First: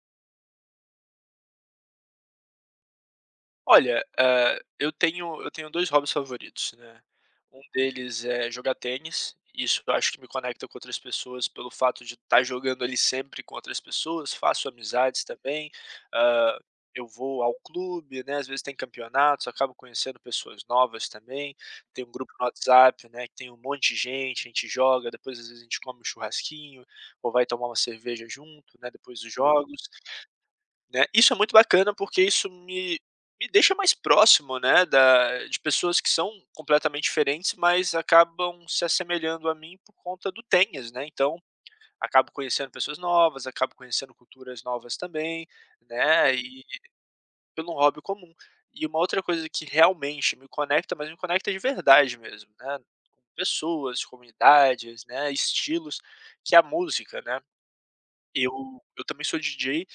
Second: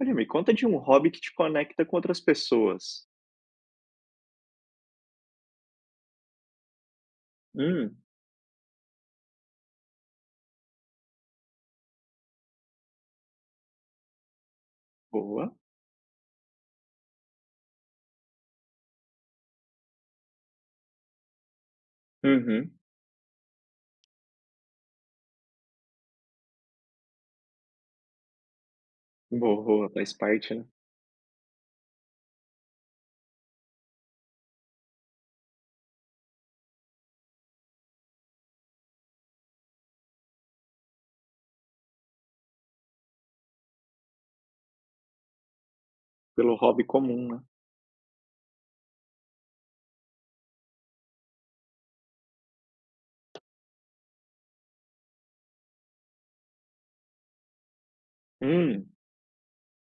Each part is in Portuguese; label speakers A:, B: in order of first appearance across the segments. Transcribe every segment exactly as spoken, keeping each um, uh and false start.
A: Olha, me conta de um hobby que te conecta com outras pessoas.
B: Olha, hã, eu tenho eu tenho dois hobbies favoritos, né. Um
A: Hum,
B: deles é jogar tênis, isso eu acho que me conecta com outras pessoas pelo fato de estar jogando ali sempre com outras pessoas, faço amizades
A: boa.
B: também, hã, eu vou ao clube, né, às vezes tem campeonatos, acabo conhecendo pessoas novas também, tem um grupo no
A: Uhum.
B: WhatsApp, né, que tem um monte de gente, a gente joga, depois às vezes a gente come um churrasquinho, ou vai tomar uma cerveja junto, né, depois dos jogos.
A: Boa, faz parte, né?
B: Né, isso é muito bacana, porque isso me me deixa mais próximo, né, da de pessoas que são completamente diferentes, mas acabam se assemelhando a mim por conta do tênis, né, então, acabo conhecendo pessoas novas, acabo conhecendo culturas novas também, né,
A: Pelo
B: e
A: hobby comum, né?
B: pelo hobby comum. E uma outra coisa que realmente me conecta, mas me conecta de verdade mesmo, né, com pessoas, comunidades, né, estilos, que é a música, né. Eu
A: Hum,
B: eu também sou D J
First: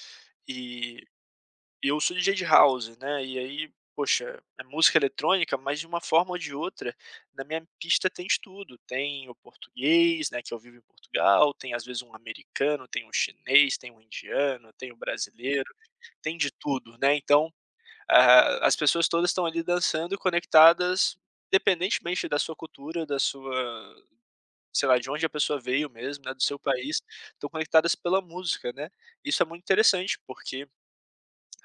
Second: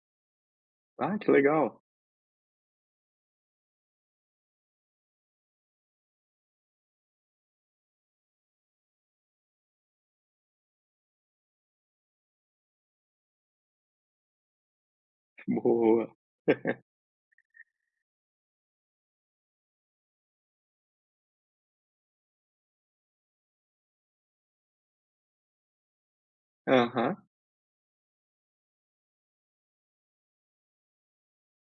B: e
A: ah, que legal.
B: eu sou D J de house, né, e aí, poxa, é música eletrônica, mas de uma forma ou de outra, na minha pista tem de tudo, tem o português, né, que eu vivo em Portugal, tem às vezes um americano, tem um chinês, tem um indiano, tem um brasileiro,
A: Boa.
B: tem de tudo, né, então, ah, as pessoas todas estão ali dançando e conectadas, independentemente da sua cultura, da sua sei lá, de onde a pessoa veio mesmo, né, do seu país,
A: Aham.
B: estão conectadas pela música, né. Isso é muito interessante, porque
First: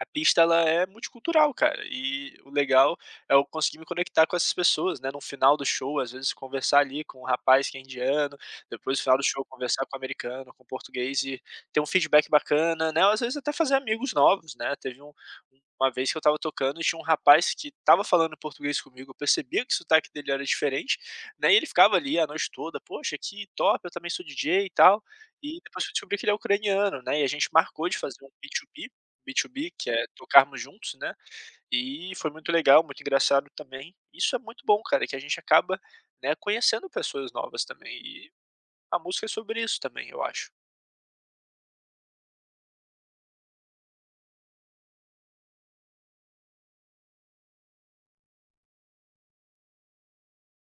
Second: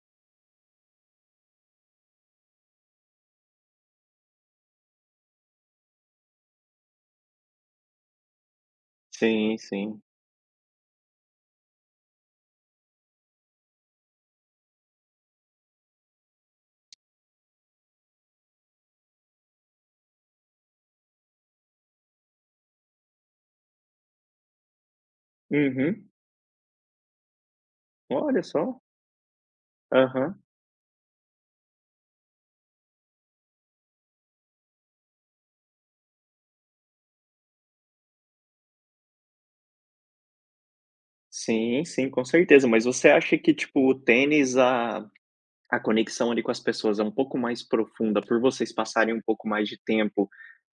B: a pista ela é multicultural, cara, e o legal é eu conseguir me conectar com essas pessoas, né, no final do show, às vezes, conversar ali com um rapaz que é indiano, depois no final do show
A: Sim,
B: conversar com um
A: sim.
B: americano, com um português e ter um feedback bacana, né, às vezes até fazer amigos novos, né. Teve um uma vez que eu estava tocando e tinha um rapaz que estava falando português comigo, eu percebia que o sotaque dele era diferente, né, e ele ficava ali a noite toda: "Poxa, que top, eu também sou D J e tal", e depois eu
A: Uhum.
B: descobri que ele é ucraniano, né, e a gente marcou de fazer um
A: Olha só.
B: B dois B B dois B, que é
A: Aham.
B: tocarmos juntos, né, e foi muito legal, muito engraçado também. Isso é muito bom, cara, que a gente acaba, né, conhecendo pessoas novas também, e a música é sobre isso também, eu acho.
A: Sim, sim, com certeza. Mas você acha que, tipo, o tênis, a A conexão ali com as pessoas é um pouco mais profunda por vocês passarem um pouco mais de tempo,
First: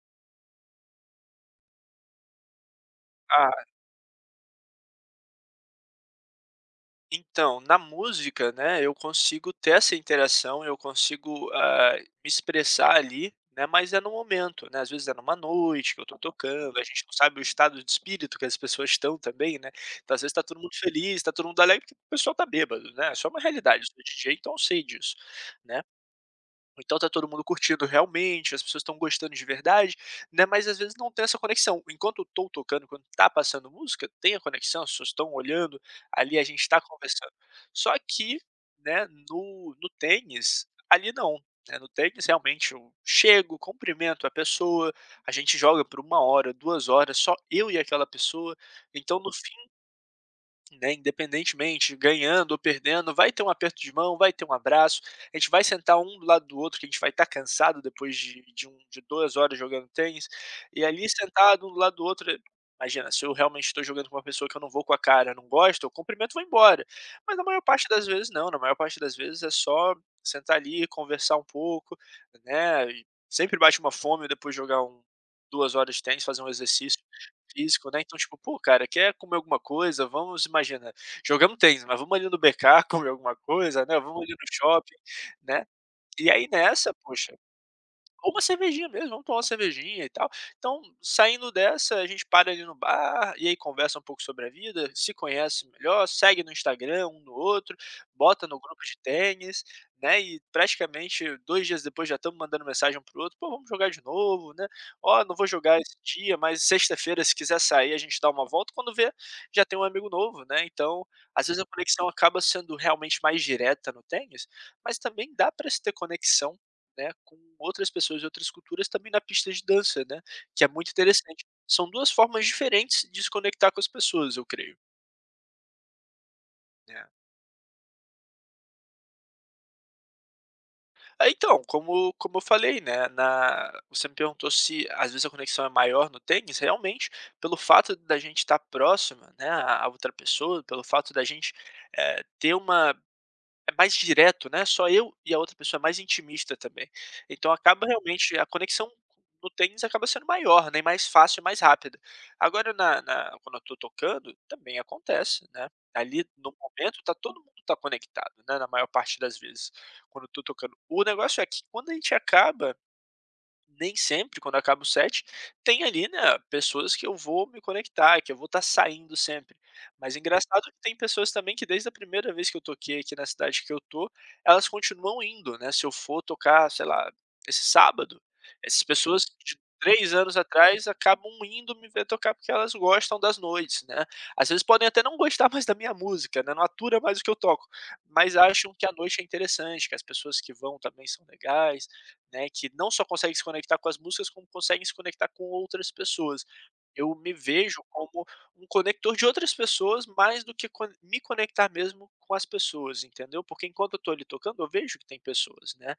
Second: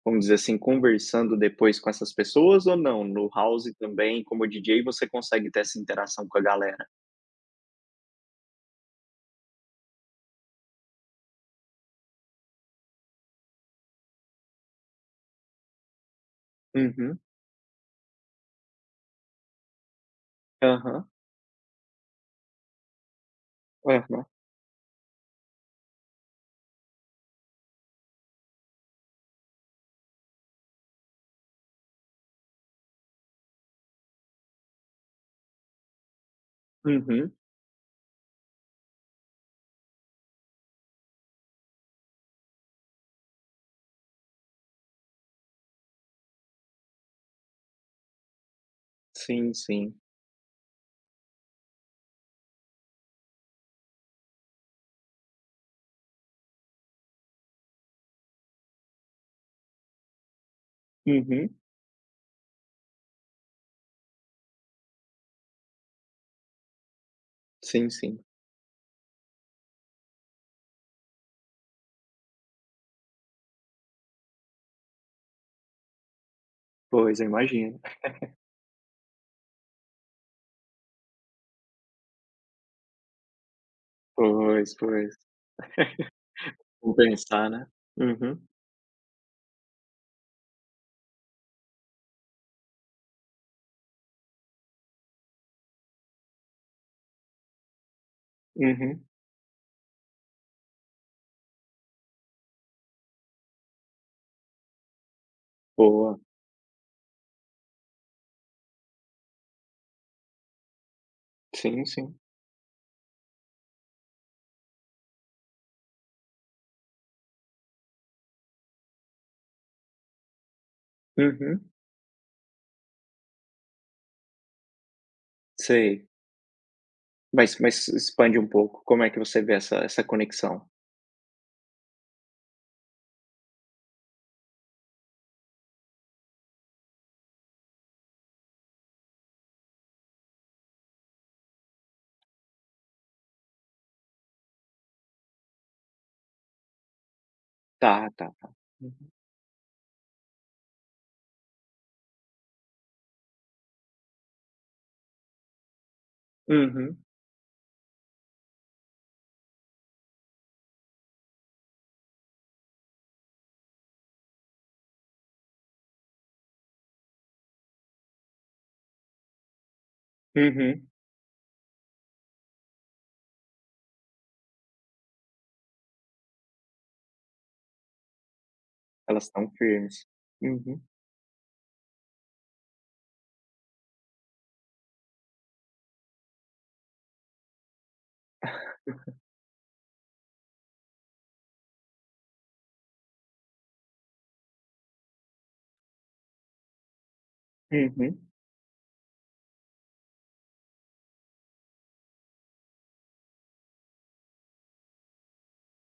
A: vamos dizer assim, conversando depois com essas pessoas ou não? No
B: Ah
A: house também, como D J, você consegue ter essa interação com a galera?
B: Então, na música, né, eu consigo ter essa interação, eu consigo, ah, me expressar ali, né, mas é no momento, né, às vezes é numa noite que eu tô tocando, a gente não
A: Uhum,
B: sabe o estado de espírito que as pessoas estão também, né, então às vezes tá todo mundo
A: aham,
B: feliz, tá todo mundo alegre porque o pessoal tá bêbado, né, isso é uma realidade, eu sou
A: aham,
B: D J, então eu sei disso, né. Então tá todo mundo curtindo realmente, as pessoas estão gostando de verdade, né, mas às vezes não tem essa conexão. Enquanto eu tô tocando, quando tá passando música, tem a conexão, as pessoas estão olhando, ali a gente tá
A: uhum,
B: conversando. Só que, né, no no tênis, ali não, né, no tênis realmente eu chego, cumprimento a pessoa, a gente joga por uma hora, duas horas, só eu e aquela pessoa, então no fim
A: sim, sim.
B: né, independentemente, ganhando ou perdendo, vai ter um aperto de mão, vai ter um abraço, a gente vai sentar um do lado do outro, que a gente vai estar cansado depois de de um de duas horas jogando tênis, e ali
A: Uhum,
B: sentado um do lado do outro imagina, se eu realmente estou jogando com uma pessoa que eu não vou com a cara, não gosto, eu cumprimento e vou embora. Mas na maior parte
A: sim,
B: das
A: sim.
B: vezes não, na maior parte das vezes é só sentar ali, conversar um pouco, né, e sempre bate uma fome depois de jogar um duas horas de tênis, fazer um exercício
A: Pois, eu imagino.
B: físico, né, então, tipo: "Pô, cara, quer comer alguma coisa? Vamos" imaginar, jogamos tênis, mas vamos ali no B K comer alguma coisa, né, vamos ali no
A: Pois,
B: shopping,
A: pois.
B: né. E aí nessa, poxa
A: Compensar, né?
B: ou uma
A: Uhum,
B: cervejinha mesmo, vamos tomar uma cervejinha e tal. Então, saindo dessa, a gente para ali no bar e aí conversa um pouco sobre a vida, se conhece melhor, segue no Instagram um no outro, bota no grupo de
A: uhum.
B: tênis, né? E praticamente dois dias depois já estamos mandando mensagem um para o outro: "Pô, vamos jogar de novo, né? Ó, não vou jogar esse
A: Boa.
B: dia, mas sexta-feira, se quiser sair, a gente dá uma volta". Quando vê, já tem um amigo novo, né. Então, às vezes a
A: Sim,
B: conexão
A: sim.
B: acaba sendo realmente mais direta no tênis, mas também dá para se ter conexão né, com outras pessoas de outras culturas também na pista de dança, né, que é muito interessante.
A: Uhum,
B: São duas formas diferentes de se conectar com as pessoas, eu creio,
A: sei.
B: né.
A: Mas mas expande um pouco, como é que você vê essa essa conexão?
B: Ah, então, como como eu falei, né, na você me perguntou se às vezes a conexão é maior no tênis, realmente, pelo fato da gente estar próxima, né, à outra pessoa, pelo fato da gente, eh, ter uma É mais direto, né, só eu e a outra pessoa, é mais intimista também. Então acaba
A: Tá, tá,
B: realmente a
A: tá.
B: conexão no tênis acaba sendo maior, né, e mais fácil e mais rápida. Agora na na quando eu tô tocando, também acontece, né, ali no
A: Uhum,
B: momento tá todo mundo tá conectado, né, na maior parte das vezes, quando eu tô tocando. O negócio é que quando a gente acaba nem sempre, quando acaba o set, tem ali, né, pessoas que eu vou me conectar, que eu vou estar saindo sempre. Mas engraçado que
A: uhum.
B: tem pessoas também que desde a primeira vez que eu toquei aqui na cidade que eu tô, elas continuam indo, né, se eu for tocar, sei lá, esse sábado, essas pessoas
A: Elas estão
B: de
A: firmes.
B: três anos
A: Uhum,
B: atrás acabam indo me ver tocar porque elas gostam das noites, né. Às vezes podem até não gostar mais da minha música, né, não atura mais o que eu toco, mas acham que a noite é interessante, que as pessoas que vão também são legais né, que não só consegue se conectar com as músicas, como conseguem se conectar com outras pessoas. Eu me vejo
A: uhum,
B: como um conector de outras pessoas mais do que con me conectar mesmo com as pessoas, entendeu? Porque enquanto eu estou ali tocando, eu vejo que tem pessoas, né,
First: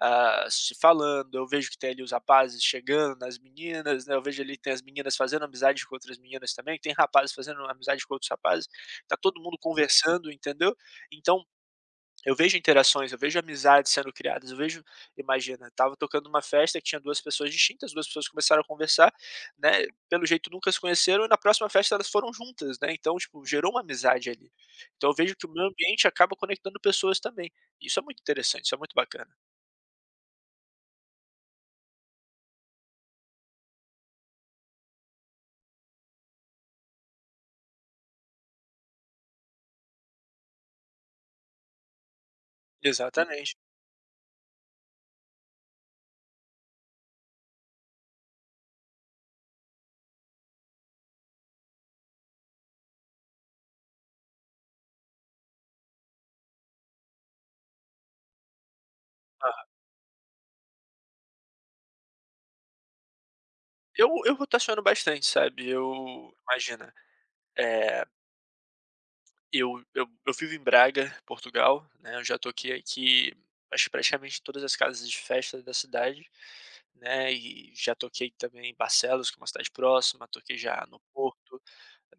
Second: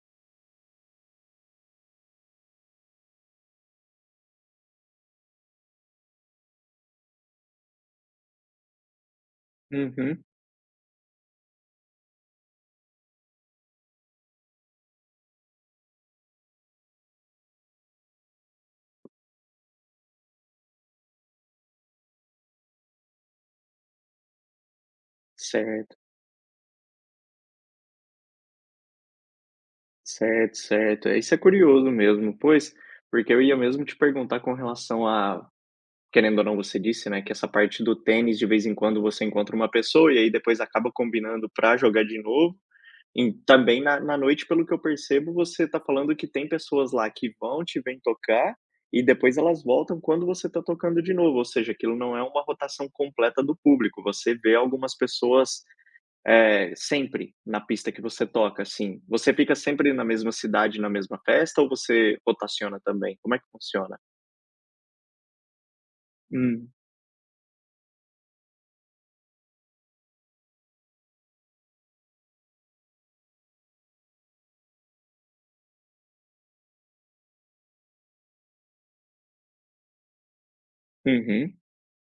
B: ah, se falando, eu vejo que tem ali os rapazes chegando, as meninas, né, eu vejo ali que tem as meninas fazendo amizade com outras meninas também, tem rapazes fazendo amizade com outros rapazes, tá todo mundo
A: uhum.
B: conversando, entendeu? Então eu vejo interações, eu vejo amizades sendo criadas, eu vejo imagina, tava tocando uma festa que tinha duas pessoas distintas, duas pessoas começaram a conversar, né, pelo jeito nunca se conheceram e na próxima festa elas foram juntas, né, então, tipo, gerou uma amizade ali. Então eu vejo que o meu
A: Certo,
B: ambiente acaba conectando pessoas também. Isso é muito interessante, isso é muito bacana.
A: certo, certo. É, isso é curioso mesmo, pois, porque eu ia mesmo te perguntar com relação a querendo ou não, você disse, né, que essa parte do tênis, de vez em quando, você encontra uma pessoa e aí depois acaba combinando pra jogar de novo. E
B: Exatamente.
A: também na na noite, pelo que eu percebo, você está falando que tem pessoas lá que vão te vêm tocar e depois elas voltam quando você está tocando de novo, ou seja, aquilo não é uma rotação completa do público, você vê algumas pessoas, eh, sempre na pista que você toca, assim. Você fica sempre na mesma cidade, na mesma festa ou você rotaciona também? Como é que funciona?
B: Eu eu rotaciono bastante, sabe, eu
A: Hum.
B: imagina, eh Eu eu eu vivo em Braga, Portugal, né, eu já toquei aqui, acho que praticamente todas as casas de festa da cidade, né, e já toquei também em Barcelos, que é uma cidade próxima, toquei já no
A: Uhum.
B: Porto.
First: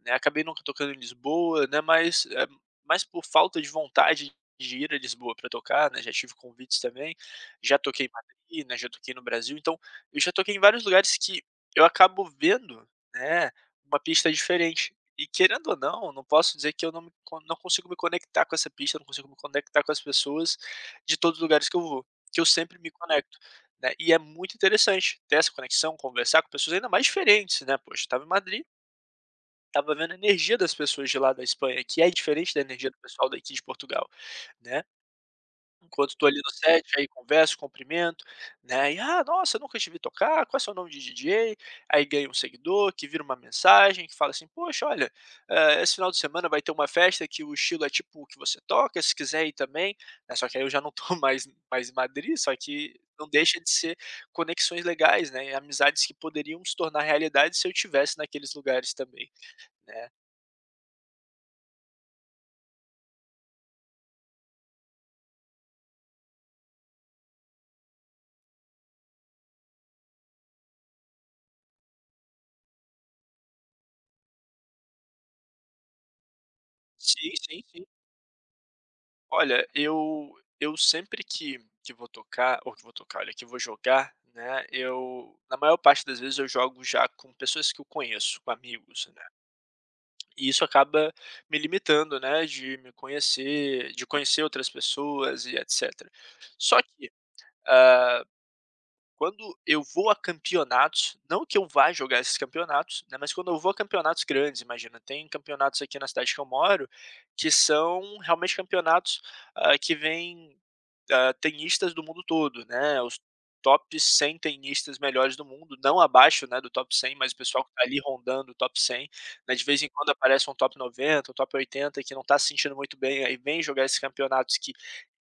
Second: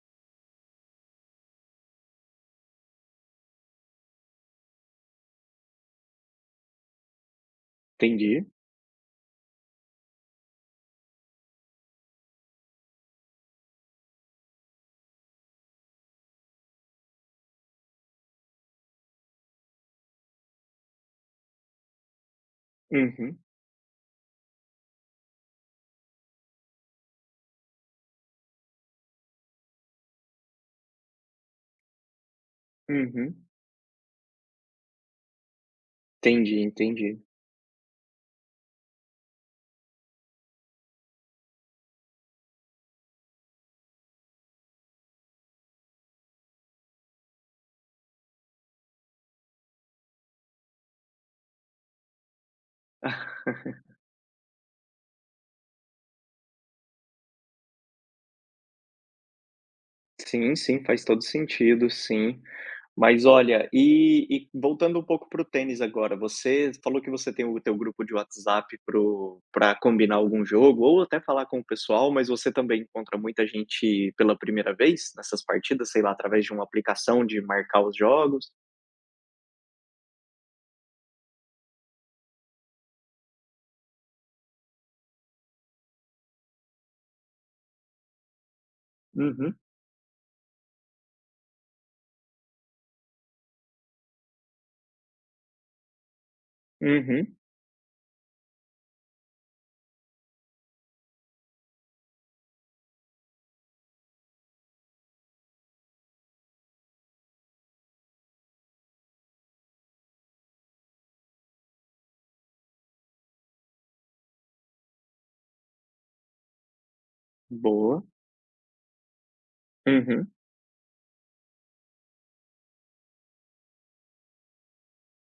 B: Né, acabei nunca tocando em Lisboa, né, mas, eh, mais por falta de vontade de ir a Lisboa para tocar, né, já tive convites também, já toquei em
A: Entendi.
B: Madrid, né, já toquei no Brasil, então eu já toquei em vários lugares que eu acabo vendo, né, uma pista diferente. E querendo ou não, não posso dizer que eu não me co não consigo me conectar com essa pista, não consigo me conectar com as pessoas de todos os lugares que eu vou, que eu sempre me conecto,
A: Uhum,
B: né. E é muito interessante ter essa conexão, conversar com pessoas ainda mais diferentes, né, poxa, eu estava em Madrid estava vendo a energia das pessoas de lá da Espanha, que é diferente da energia do pessoal
A: uhum.
B: daqui de Portugal, né. Enquanto estou ali no
A: Entendi,
B: set, aí
A: entendi.
B: converso, cumprimento, né, e: "Ah, nossa, nunca te vi tocar, qual é seu nome de D J?". Aí ganha um seguidor, que vira uma mensagem, que fala assim: "Poxa, olha, eh, esse final de semana vai ter uma festa que o estilo é tipo o que você toca, se quiser ir também", né, só que aí eu já não estou mais mais em Madrid, só que não deixa de ser conexões legais, né, e amizades que poderiam se tornar realidade se eu estivesse naqueles lugares também, né.
A: Sim, sim, faz todo sentido, sim. Mas olha, e e voltando um pouco para o tênis agora, você falou que você tem o teu grupo de WhatsApp para para combinar algum jogo ou até falar com o pessoal, mas você também encontra muita gente pela primeira vez nessas partidas, sei lá, através de uma aplicação
B: Sim,
A: de
B: sim,
A: marcar
B: sim.
A: os jogos?
B: Olha, eu eu sempre que que vou tocar ou que vou tocar, olha, que vou jogar, né, eu na maior parte das vezes eu jogo já com pessoas que eu conheço, com amigos, né.
A: Uhum,
B: E isso acaba me limitando, né, de me conhecer, de conhecer outras pessoas e etcétera. Só que,
A: uhum,
B: ah, Quando eu vou a campeonatos, não que eu vá jogar esses campeonatos, né, mas quando eu vou a campeonatos grandes, imagina, tem campeonatos aqui na cidade que eu moro, que são realmente campeonatos, ah, que vêm ah, tenistas do mundo todo, né, os top cem tenistas melhores do mundo, não abaixo, né, do top cem, mas o pessoal que está ali
A: boa.
B: rondando o top cem, né, de vez em quando
A: Uhum,
B: aparece um top noventa, um top oitenta que não está se sentindo muito bem, aí vem jogar esses campeonatos que,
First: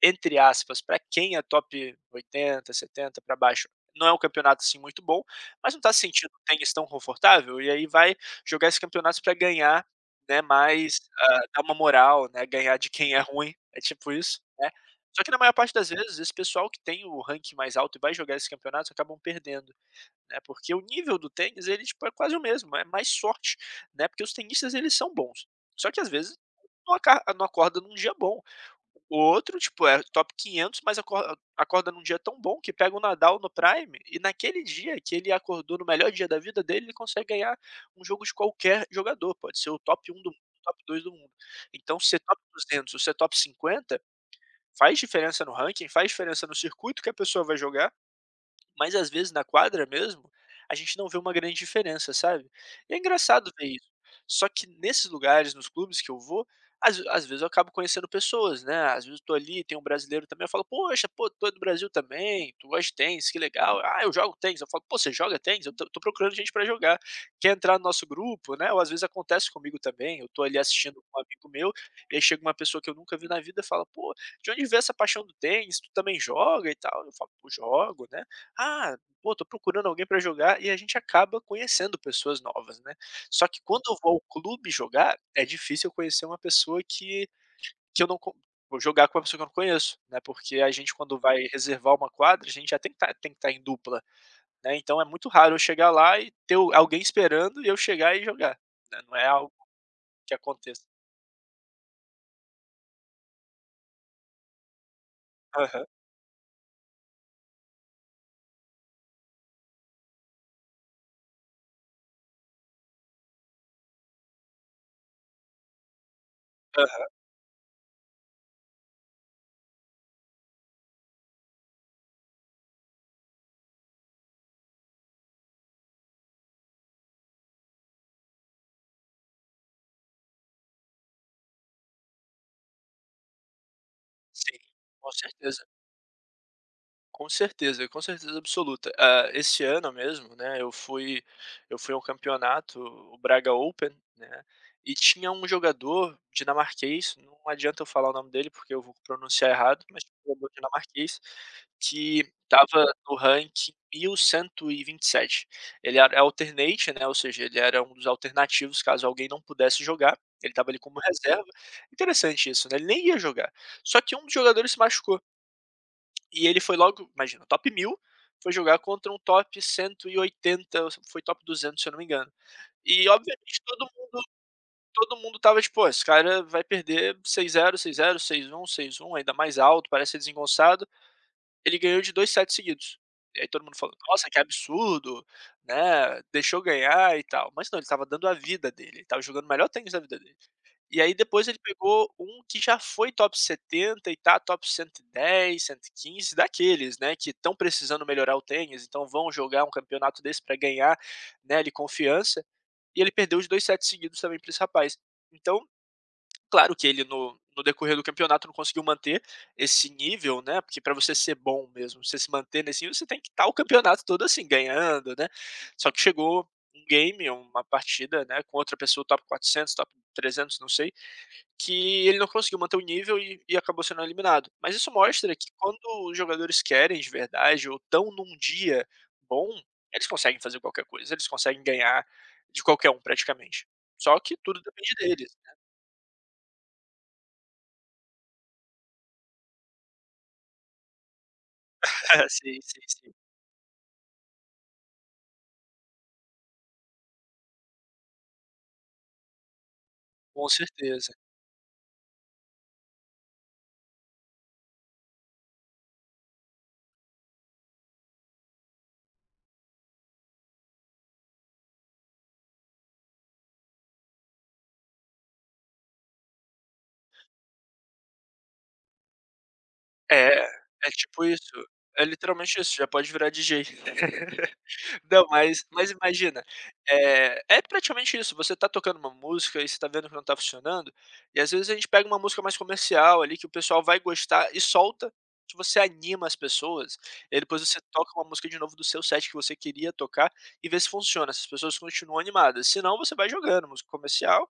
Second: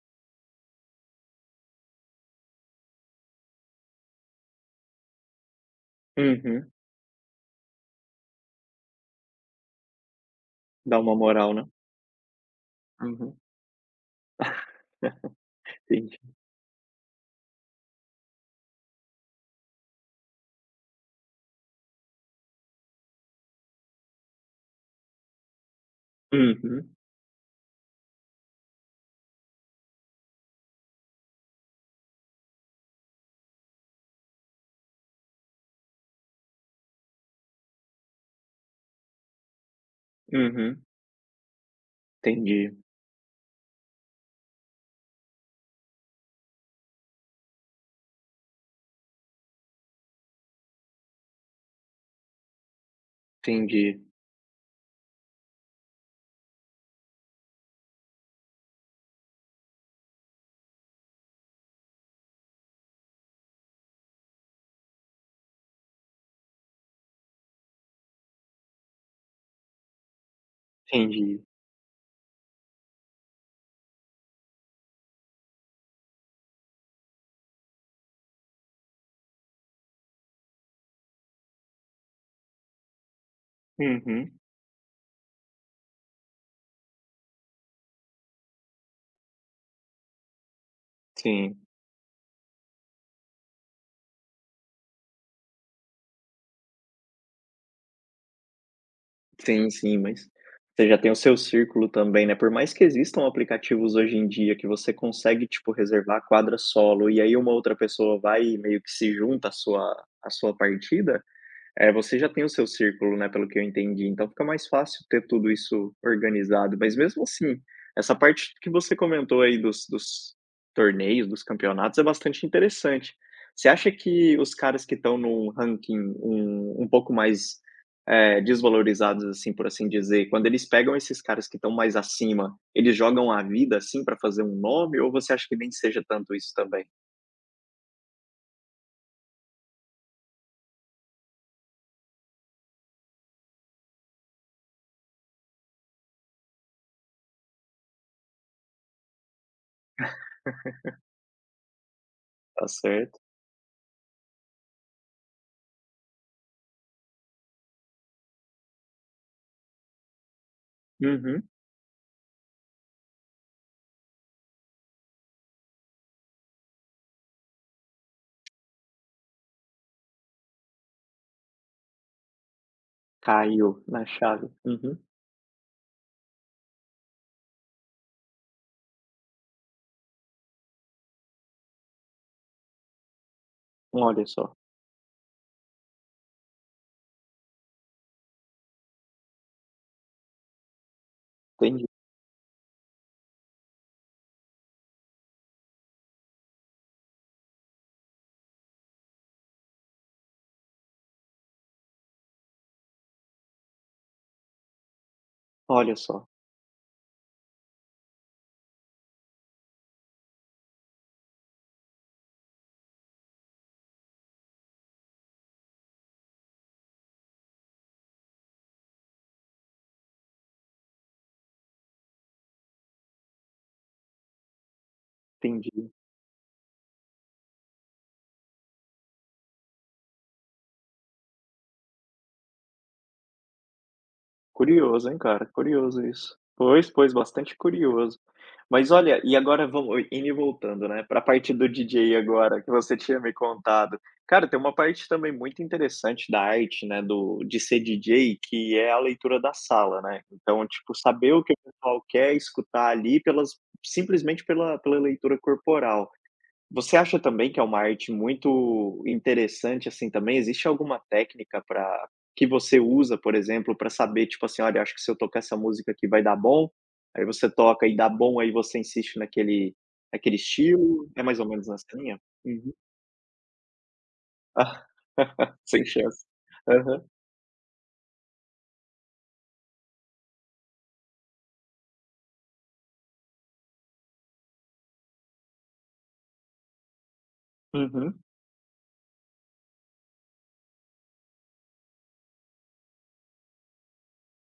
B: entre aspas, para quem é top oitenta, setenta para baixo, não é um campeonato, assim, muito bom, mas não está se sentindo o
A: uhum.
B: tênis tão confortável, e aí vai jogar esses campeonatos para ganhar, né,
A: Dá
B: mais,
A: uma
B: ah,
A: moral,
B: dar
A: né?
B: uma moral, né, ganhar de quem é
A: Uhum,
B: ruim, é tipo isso, né. Só que na maior parte das vezes,
A: entendi.
B: esse pessoal que tem o ranking mais alto e vai jogar esses campeonatos acabam perdendo, né, porque o nível do tênis ele, tipo, é quase o mesmo, é mais sorte, né, porque os tenistas eles são bons. Só que às vezes não
A: Uhum,
B: aca não acorda num dia bom. O outro, tipo, é top quinhentos, mas acorda acorda num dia tão bom que pega o Nadal no prime, e naquele dia que ele acordou no melhor dia da vida dele, ele consegue ganhar um jogo de qualquer jogador, pode ser o top um do mundo, o
A: uhum.
B: top dois do mundo. Então ser top
A: Entendi,
B: duzentos ou ser top cinquenta faz diferença no ranking, faz diferença no circuito que a pessoa vai jogar. Mas às vezes na quadra mesmo, a gente não vê uma grande diferença, sabe. E é engraçado ver isso.
A: entendi,
B: Só que nesses lugares, nos clubes que eu vou, às às vezes eu acabo conhecendo pessoas, né, às vezes eu tô ali, tem um brasileiro também, eu falo: "Poxa, pô, tu é do Brasil também, tu gosta de tênis, que legal". "Ah, eu jogo tênis", eu falo: "Pô, você joga tênis? Eu tô tô procurando gente pra jogar. Quer entrar no nosso grupo?", né, ou às vezes acontece comigo também, eu tô ali assistindo com um
A: entendi.
B: amigo meu, e aí chega uma pessoa que eu nunca vi na vida e fala: "Pô, de onde veio essa paixão do tênis? Tu também joga e tal?". Eu falo: "Pô, jogo, né". "Ah, pô, tô procurando alguém pra jogar", e a gente acaba conhecendo pessoas novas, né. Só que quando eu vou ao
A: Uhum,
B: clube jogar, é difícil eu conhecer uma pessoa que que eu não con vou jogar com uma pessoa que eu não conheço, né, porque a gente quando vai
A: sim.
B: reservar uma quadra, a gente já tem que tá tem que estar em dupla, né, então é muito raro eu chegar lá e ter o alguém esperando e eu chegar e jogar, né, não é algo
A: Sim, sim, mas
B: que aconteça.
A: você já tem o seu círculo também, né, por mais que existam aplicativos hoje em dia que você consegue, tipo,
B: Aham,
A: reservar quadra solo, e aí uma outra pessoa vai e meio que se junta à sua à sua partida, é, você já tem o seu círculo, né, pelo que eu entendi, então fica mais fácil ter tudo isso organizado. Mas
B: aham,
A: mesmo assim, essa parte que você comentou aí dos dos torneios, dos campeonatos, é bastante interessante. Você acha que os caras que estão num ranking um um pouco mais, eh, desvalorizados, assim, por assim dizer, quando eles pegam esses caras que estão mais acima, eles jogam a vida, assim, para fazer um
B: sim,
A: nome
B: com
A: ou você acha que
B: certeza.
A: nem seja tanto isso também?
B: Com certeza, com certeza absoluta. Ah, esse ano mesmo, né, eu fui eu fui a um campeonato, o Braga Open, né, e tinha um jogador dinamarquês, não adianta eu falar o nome dele, porque eu vou pronunciar errado, mas tinha um jogador dinamarquês que
A: Tá
B: estava no
A: certo.
B: ranking mil cento e vinte e sete. Ele era alternate, né, ou seja, ele era um dos alternativos caso alguém não pudesse jogar, ele estava ali como reserva.
A: Uhum.
B: Interessante isso, né, ele nem ia jogar. Só que um dos jogadores se machucou. E ele foi logo, imagina, top mil, foi jogar contra um top cento e oitenta ou foi top duzentos, se eu não me engano. E obviamente
A: Caiu
B: todo
A: na
B: mundo
A: chave. Uhum.
B: todo mundo tava tipo: "Pô, esse cara vai perder seis zero, seis zero, seis um, seis um", ainda mais alto, parece ser desengonçado. Ele ganhou de dois sets seguidos. E aí todo mundo falou:
A: Olha
B: "Nossa, que
A: só,
B: absurdo, né, deixou ganhar e tal". Mas não, ele estava dando a vida dele, ele estava jogando o melhor tênis da vida dele. E aí depois ele
A: entendi.
B: pegou um que já foi top setenta e tá top cento cento e dez, cento e quinze, daqueles, né, que estão precisando melhorar o tênis, então vão jogar um campeonato desse para ganhar, né, ali confiança, e ele perdeu os dois sets seguidos também para esse rapaz. Então,
A: Olha só,
B: claro que ele no no decorrer do campeonato não conseguiu manter esse nível, né, porque para você ser bom mesmo, você se manter nesse nível, você tem que estar o campeonato todo assim, ganhando, né. Só que chegou um game, uma partida, né, com outra pessoa top quatrocentos, top trezentos, não sei, que ele não conseguiu manter o nível e e acabou sendo eliminado. Mas isso mostra que quando
A: entendi.
B: os jogadores querem de verdade ou estão num dia bom, eles conseguem fazer qualquer coisa, eles conseguem ganhar de qualquer um praticamente. Só que tudo depende
A: Curioso, hein,
B: deles.
A: cara, curioso isso. Pois, pois, bastante curioso. Mas olha, e agora vamos indo e voltando, né, para a parte do D J
B: Sim,
A: agora, que
B: sim,
A: você
B: sim,
A: tinha me contado. Cara, tem uma parte também muito interessante da arte, né, do de ser D J, que é a leitura da sala, né.
B: com
A: Então, tipo,
B: certeza.
A: saber o que o pessoal quer escutar ali pelas simplesmente pela pela leitura corporal. Você acha também que é uma arte muito interessante, assim, também? Existe alguma técnica para que você usa, por exemplo, para saber, tipo assim: "Olha, acho que se eu tocar essa música aqui vai dar bom", aí você toca e dá bom, aí você insiste naquele
B: É,
A: naquele
B: é
A: estilo? É
B: tipo
A: mais ou
B: isso.
A: menos nessa
B: É
A: linha?
B: literalmente
A: Uhum.
B: isso, já pode virar D J.
A: Ah,
B: Não, mas
A: sem
B: mas
A: chance.
B: imagina,
A: Aham.
B: é é praticamente isso, você tá tocando uma música e você tá vendo que não tá funcionando, e às vezes a gente pega uma música mais comercial ali que o pessoal vai gostar e solta, que você anima as pessoas, e aí depois você toca
A: Uhum.
B: uma música de novo do seu set que você queria tocar e vê se funciona, se as pessoas continuam animadas, se não você vai jogando música comercial,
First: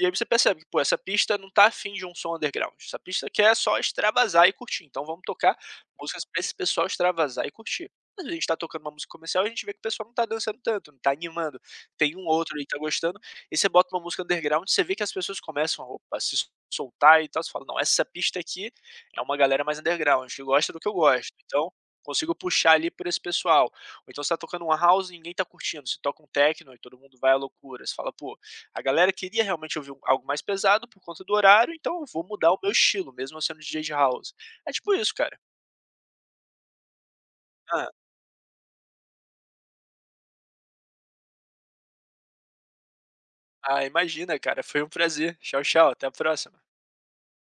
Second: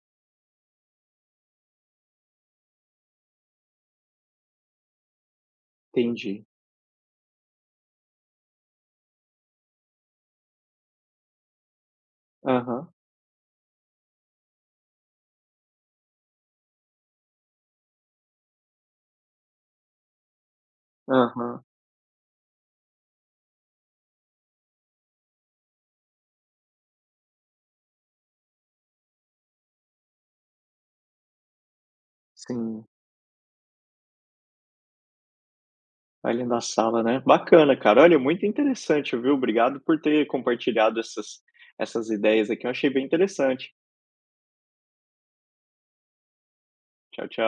B: e aí você percebe que, pô, essa pista não tá afim de um som underground, essa pista quer só extravasar e curtir, então vamos tocar músicas pra
A: Entendi.
B: esse pessoal extravasar e curtir. Mas a gente tá tocando uma música comercial, e a gente vê que o pessoal não tá dançando tanto, não tá animando, tem um ou outro aí que tá
A: Aham.
B: gostando, e você bota uma música underground, você vê que as pessoas começam a, opa, se soltar e tal, você fala: "Não, essa pista aqui é uma galera mais underground, que gosta do que eu gosto,
A: Aham.
B: então consigo puxar ali por esse pessoal". Ou então você tá tocando uma house e ninguém tá curtindo, você toca um techno e todo mundo vai à loucura, você fala: "Pô, a galera queria realmente ouvir um- algo mais pesado por conta do horário, então eu vou mudar o meu
A: Sim.
B: estilo, mesmo eu sendo D J de house". É tipo isso, cara.
A: Ali na sala, né. Bacana,
B: Ah,
A: cara. Olha, muito interessante, viu. Obrigado por ter compartilhado essas essas ideias aqui. Eu achei bem interessante.
B: ah, imagina, cara, foi um prazer. Tchau, tchau, até a próxima.
A: Tchau, tchau.